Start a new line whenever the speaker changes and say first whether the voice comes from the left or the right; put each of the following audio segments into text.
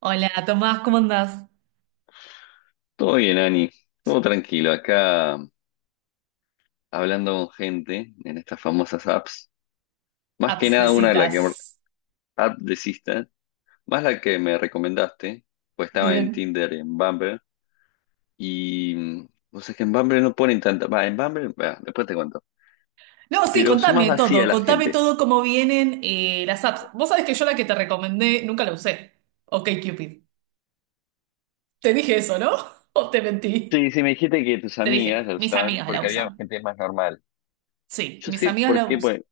right: Hola, Tomás, ¿cómo andás?
left: Todo bien, Ani. Todo tranquilo. Acá hablando con gente en estas famosas apps. Más que
right: Apps de
left: nada una de las
right: citas.
left: que app de Sista, más la que me recomendaste, pues estaba en
right: Bien.
left: Tinder, en Bumble. Y vos sabés que en Bumble no ponen tanta. Va, en Bumble, va, después te cuento.
right: No, sí,
left: Pero son más vacías la
right: contame
left: gente.
right: todo cómo vienen las apps. Vos sabés que yo la que te recomendé nunca la usé. Ok, Cupid. Te dije eso, ¿no? ¿O te mentí?
left: Sí, sí, me dijiste que tus
right: Te
left: amigas
right: dije,
left: la
right: mis
left: usaban
right: amigas la
left: porque había
right: usan.
left: gente más normal.
right: Sí,
left: Yo
right: mis
left: sé
right: amigas
left: por
right: la
left: qué,
right: usan.
left: pues.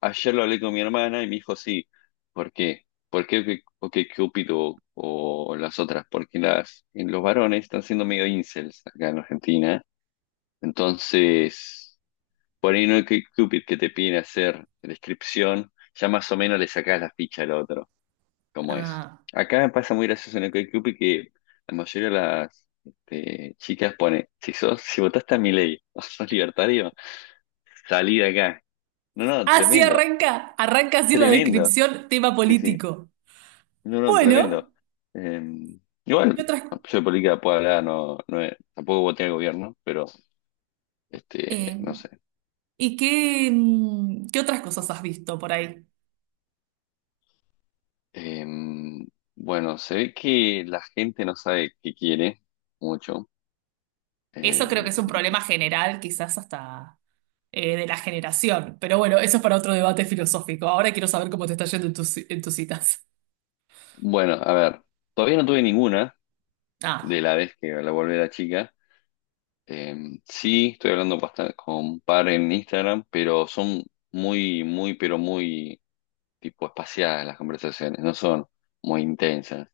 left: Ayer lo hablé con mi hermana y me dijo, sí, ¿por qué? ¿Por qué o que Cupido o las otras? Porque las, en los varones están siendo medio incels acá en Argentina. Entonces, por ahí no hay que Cupid que te piden hacer descripción, ya más o menos le sacás la ficha al otro, como es.
right: Ah.
left: Acá pasa muy gracioso en el Cupid que la mayoría de las chicas pone, si sos, si votaste a Milei o sos libertario, salí de acá. No, no,
right: Así
left: tremendo,
right: arranca, arranca así la
left: tremendo.
right: descripción, tema
left: Sí, sí.
right: político.
left: No, no,
right: Bueno,
left: tremendo. Eh, igual,
right: ¿qué otras,
left: yo de política puedo hablar, no, tampoco voté al gobierno, pero
right: eh,
left: no sé.
right: ¿y qué, mm, ¿qué otras cosas has visto por ahí?
left: Eh, bueno, se ve que la gente no sabe qué quiere mucho.
right: Eso
left: Eh,
right: creo que es un problema general, quizás hasta de la generación. Pero bueno, eso es para otro debate filosófico. Ahora quiero saber cómo te está yendo en tus citas.
left: bueno, a ver, todavía no tuve ninguna de
right: Ah,
left: la vez que la volví a la chica. Eh, sí, estoy hablando bastante con un par en Instagram, pero son muy, muy, pero muy tipo espaciadas las conversaciones, no son muy intensas.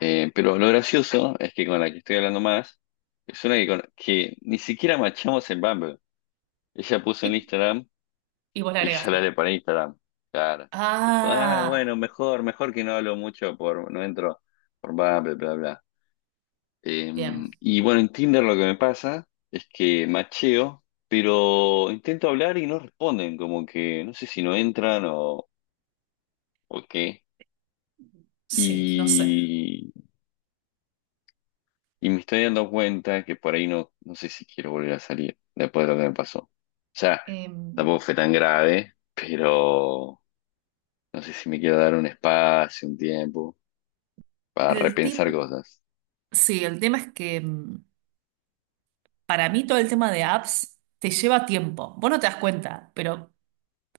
left: Pero lo gracioso es que con la que estoy hablando más es una que, que ni siquiera machamos en Bumble. Ella puso en
right: y,
left: Instagram
right: y vos le
left: y yo la
right: agregaste.
left: haré para Instagram. Claro. Dijo, ah, bueno,
right: Ah,
left: mejor, mejor que no hablo mucho por, no entro por Bumble, bla, bla. Eh,
right: bien.
left: y bueno, en Tinder lo que me pasa es que macheo, pero intento hablar y no responden, como que no sé si no entran o qué.
right: Sí, no sé.
left: Y me estoy dando cuenta que por ahí no, no sé si quiero volver a salir después de lo que me pasó. O sea,
right: Em,
left: tampoco fue tan grave, pero no sé si me quiero dar un espacio, un tiempo para
right: el
left: repensar
right: tim-
left: cosas.
right: sí, el tema es que para mí todo el tema de apps te lleva tiempo. Vos no te das cuenta, pero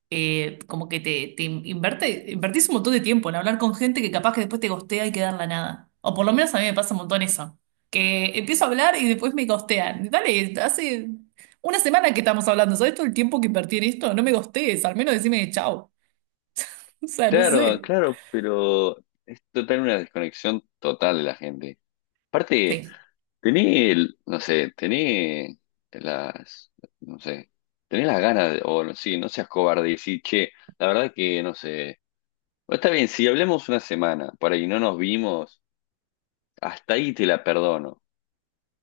right: como que te invertís un montón de tiempo en hablar con gente que capaz que después te gostea y queda en la nada. O por lo menos a mí me pasa un montón eso. Que empiezo a hablar y después me gostean. Dale, hace una semana que estamos hablando. ¿Sabes todo el tiempo que invertí en esto? No me gostees, al menos decime chao. O sea, no
left: Claro,
right: sé.
left: claro, pero es total una desconexión total de la gente. Aparte,
right: Sí,
left: tenés, no sé, tenés las, no sé, tenés las ganas de, o no- sí, no seas cobarde y decir, che, la verdad que no sé. Bueno, está bien, si hablamos una semana para que no nos vimos, hasta ahí te la perdono.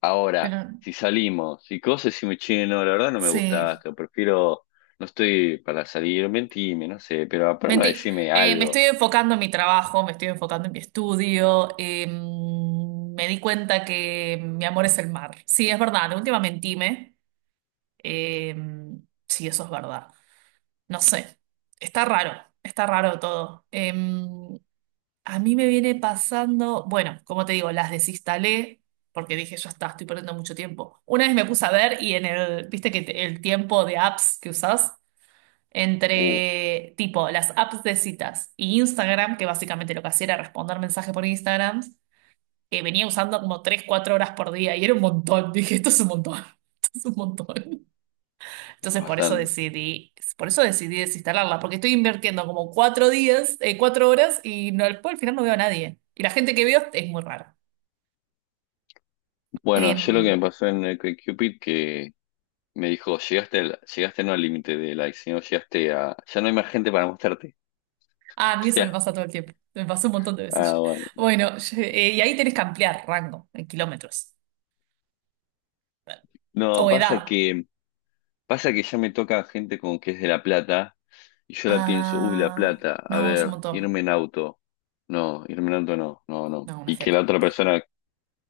left: Ahora,
right: pero
left: si salimos y cosas y me che, no, la verdad no me gusta
right: sí.
left: esto, prefiero, no estoy para salir, mentime, no sé, pero a prueba
right: Mentí.
left: decime
right: Me estoy
left: algo.
right: enfocando en mi trabajo, me estoy enfocando en mi estudio. Me di cuenta que mi amor es el mar. Sí, es verdad, de última mentime. Eh, sí, eso es verdad. No sé, está raro, está raro todo. A mí me viene pasando, bueno, como te digo, las desinstalé porque dije, ya está, estoy perdiendo mucho tiempo. Una vez me puse a ver y viste que el tiempo de apps que usás,
left: Uh,
right: entre tipo las apps de citas y Instagram, que básicamente lo que hacía era responder mensajes por Instagram, venía usando como 3 4 horas por día y era un montón. Dije, esto es un montón, esto es un montón.
left: es
right: Entonces por eso
left: bastante.
right: decidí, por eso decidí desinstalarla, porque estoy invirtiendo como 4 días, 4 horas y no, después al final no veo a nadie. Y la gente que veo es muy rara.
left: Bueno, yo lo que
right: Em,
left: me pasó en el Cupid que me dijo, llegaste no al límite de likes, sino llegaste a, ya no hay más gente para mostrarte.
right: ah, a mí eso me pasa todo el tiempo. Me pasó un montón de
left: O sea,
right: veces
left: ah,
right: ya.
left: bueno.
right: Bueno, y ahí tenés que ampliar rango en kilómetros
left: No,
right: o
left: pasa
right: edad.
left: que pasa que ya me toca gente con que es de La Plata y yo la pienso, uy, La
right: Ah,
left: Plata, a
right: no, es un
left: ver,
right: montón.
left: irme en auto. No, irme en auto no, no, no.
right: No, una
left: Y que la
right: fiaca.
left: otra persona,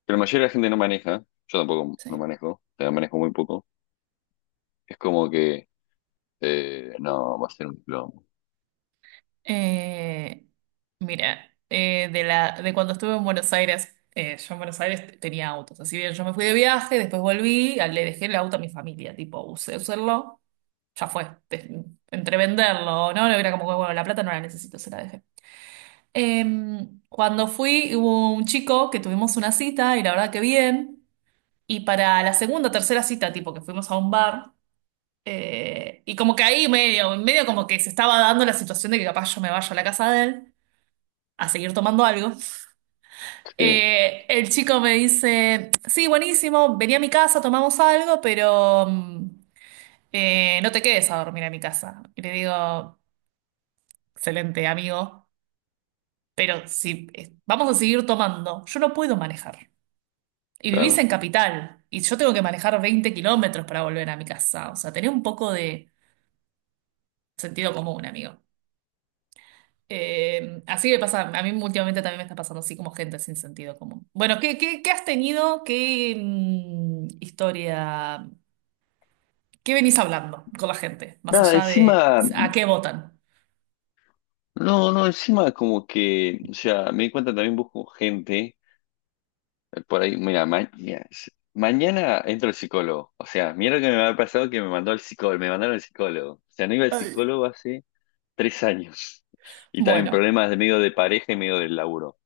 left: pero la mayoría de la gente no maneja, yo tampoco no
right: Sí.
left: manejo, o sea, manejo muy poco. Es como que, no, va a ser un plomo.
right: Eh, Mira, de cuando estuve en Buenos Aires, yo en Buenos Aires tenía autos. Así bien, yo me fui de viaje, después volví, le dejé el auto a mi familia, tipo, usé usarlo, ya fue. Entre venderlo, ¿no? Era como que, bueno, la plata no la necesito, se la dejé. Cuando fui, hubo un chico que tuvimos una cita y la verdad que bien. Y para la segunda tercera cita, tipo, que fuimos a un bar. Y como que ahí medio, medio como que se estaba dando la situación de que capaz yo me vaya a la casa de él a seguir tomando algo.
left: Sí,
right: El chico me dice, sí, buenísimo, vení a mi casa, tomamos algo, pero no te quedes a dormir a mi casa. Y le digo, excelente, amigo, pero si vamos a seguir tomando, yo no puedo manejar. Y vivís en
left: claro.
right: capital, y yo tengo que manejar 20 km para volver a mi casa. O sea, tenés un poco de sentido común, amigo. Así me pasa, a mí últimamente también me está pasando así como gente sin sentido común. Bueno, ¿qué has tenido? ¿Qué historia? ¿Qué venís hablando con la gente? Más
left: Nada,
right: allá de
left: encima,
right: a qué votan.
left: no, no, encima como que, o sea, me di cuenta también busco gente. Por ahí, mira, mira, mañana entro al psicólogo. O sea, mira lo que me había pasado que me mandó al psicólogo, me mandaron al psicólogo. O sea, no iba al psicólogo hace 3 años. Y también
right: Bueno,
left: problemas de medio de pareja y medio del laburo,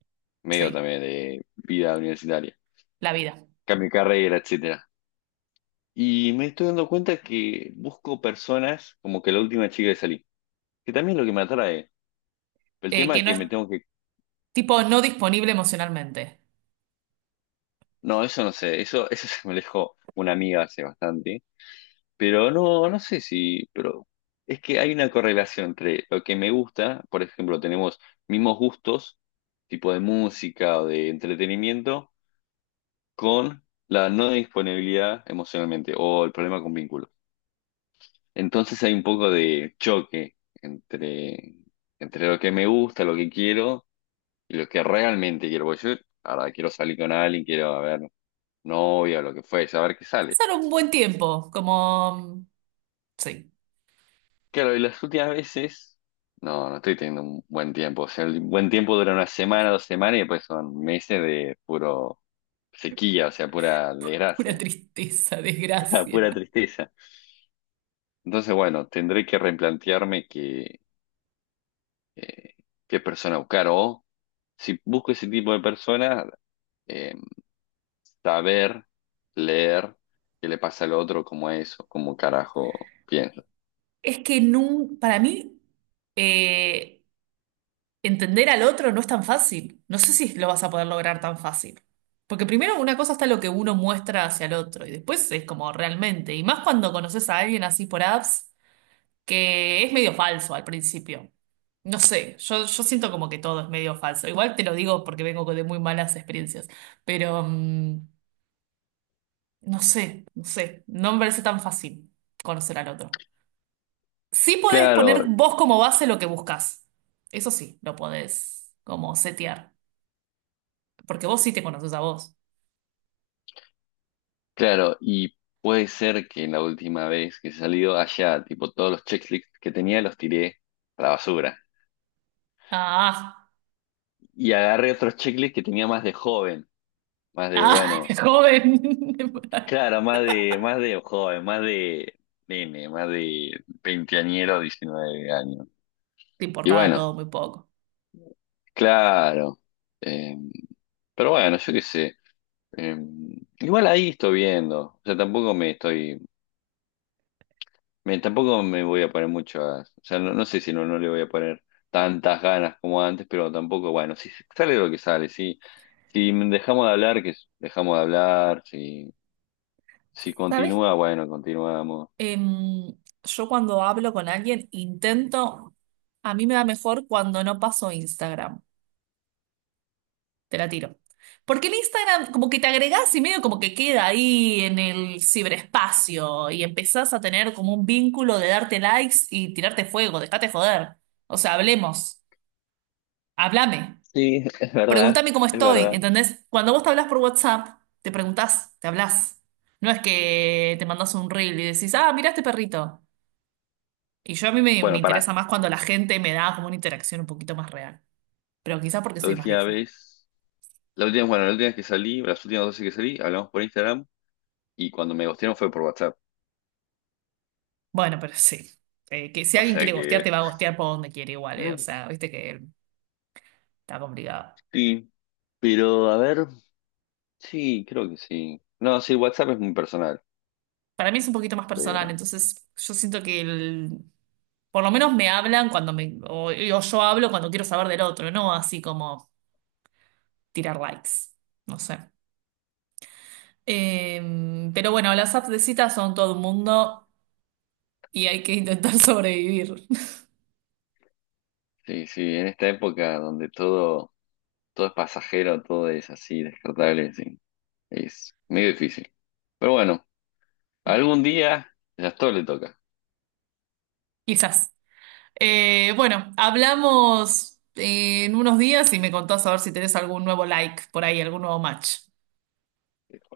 left: medio
right: sí,
left: también de vida universitaria,
right: la vida.
left: cambio de carrera, etcétera. Y me estoy dando cuenta que busco personas como que la última chica que salí, que también es lo que me atrae. El tema
right: Que
left: es
right: no
left: que
right: es
left: me tengo que.
right: tipo no disponible emocionalmente.
left: No, eso no sé, eso se me lo dejó una amiga hace bastante. Pero no, no sé si, pero es que hay una correlación entre lo que me gusta, por ejemplo, tenemos mismos gustos, tipo de música o de entretenimiento, con la no disponibilidad emocionalmente o el problema con vínculos. Entonces hay un poco de choque entre, entre lo que me gusta, lo que quiero y lo que realmente quiero. Porque yo, ahora quiero salir con alguien, quiero a ver novia, lo que fue, saber qué sale.
right: Pasar un buen tiempo, como, sí,
left: Claro, y las últimas veces, no, no estoy teniendo un buen tiempo. O sea, el buen tiempo dura una semana, dos semanas y después son meses de puro sequía, o sea, pura
right: pura
left: desgracia,
right: tristeza, desgracia.
left: pura tristeza. Entonces, bueno, tendré que replantearme que, eh, qué persona buscar o si busco ese tipo de persona, eh, saber, leer qué le pasa al otro, cómo es o cómo carajo piensa.
right: Es que para mí... Eh, Entender al otro no es tan fácil. No sé si lo vas a poder lograr tan fácil. Porque primero una cosa está lo que uno muestra hacia el otro y después es como realmente. Y más cuando conoces a alguien así por apps, que es medio falso al principio. No sé, yo siento como que todo es medio falso. Igual te lo digo porque vengo de muy malas experiencias. Pero no sé, no sé. No me parece tan fácil conocer al otro. Sí podés poner
left: Claro,
right: vos como base lo que buscas. Eso sí, lo podés como setear. Porque vos sí te conoces a vos.
left: claro, y puede ser que la última vez que he salido allá, tipo todos los checklists que tenía los tiré a la basura.
right: Ah,
left: Y agarré otros checklists que tenía más de joven, más de,
right: ah,
left: bueno,
right: joven.
left: claro, más de joven, más de nene, más de veinteañero, 19 años.
right: Te
left: Y
right: importaba
left: bueno,
right: todo muy poco.
left: claro. eh, pero bueno, yo qué sé. eh, igual ahí estoy viendo. O sea, tampoco me estoy. Tampoco me voy a poner muchas, o sea, no, no sé si no, no le voy a poner tantas ganas como antes, pero tampoco, bueno, si sale lo que sale, si, si dejamos de hablar, que dejamos de hablar, si, si
right: ¿Sabes?
left: continúa, bueno, continuamos.
right: Em, yo cuando hablo con alguien intento, a mí me va mejor cuando no paso Instagram. Te la tiro. Porque el Instagram como que te agregás y medio como que queda ahí en el ciberespacio y empezás a tener como un vínculo de darte likes y tirarte fuego, dejate joder. O sea, hablemos, háblame.
left: Sí, es verdad,
right: Pregúntame cómo
left: es
right: estoy,
left: verdad.
right: ¿entendés? Cuando vos te hablas por WhatsApp, te preguntás, te hablas. No es que te mandas un reel y decís, ah, mira este perrito. Y yo a mí me
left: Bueno, pará,
right: interesa más cuando la gente me da como una interacción un poquito más real. Pero quizás porque
left: la
right: soy más
left: última
right: vieja.
left: vez, la última, bueno, la última vez que salí, las últimas dos veces que salí, hablamos por Instagram y cuando me gustearon fue por WhatsApp,
right: Bueno, pero sí. Que si
left: o
right: alguien
left: sea
right: quiere gostear,
left: que...
right: te va a gostear por donde quiere igual, eh. O sea, viste que está complicado.
left: Sí, pero a ver, sí, creo que sí. No, sí, WhatsApp es muy personal.
right: Para mí es un poquito más personal,
left: Pero
right: entonces yo siento que por lo menos me hablan cuando me, o yo hablo cuando quiero saber del otro, no así como tirar likes. No sé. Eh, pero bueno, las apps de cita son todo un mundo y hay que intentar sobrevivir,
left: sí, sí, en esta época donde todo, todo es pasajero, todo es así, descartable, sí, es medio difícil. Pero bueno, algún día ya todo le toca.
right: quizás. Bueno, hablamos en unos días y me contás a ver si tenés algún nuevo like por ahí, algún nuevo match.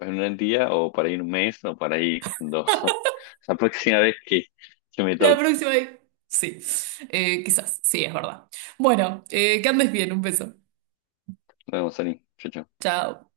left: En un día o para ir un mes o para ir cuando la próxima vez que me
right: La
left: toque.
right: próxima vez. Sí, quizás, sí, es verdad. Bueno, que andes bien, un beso.
left: Nos vemos, Ani. Chau, chau.
right: Chao.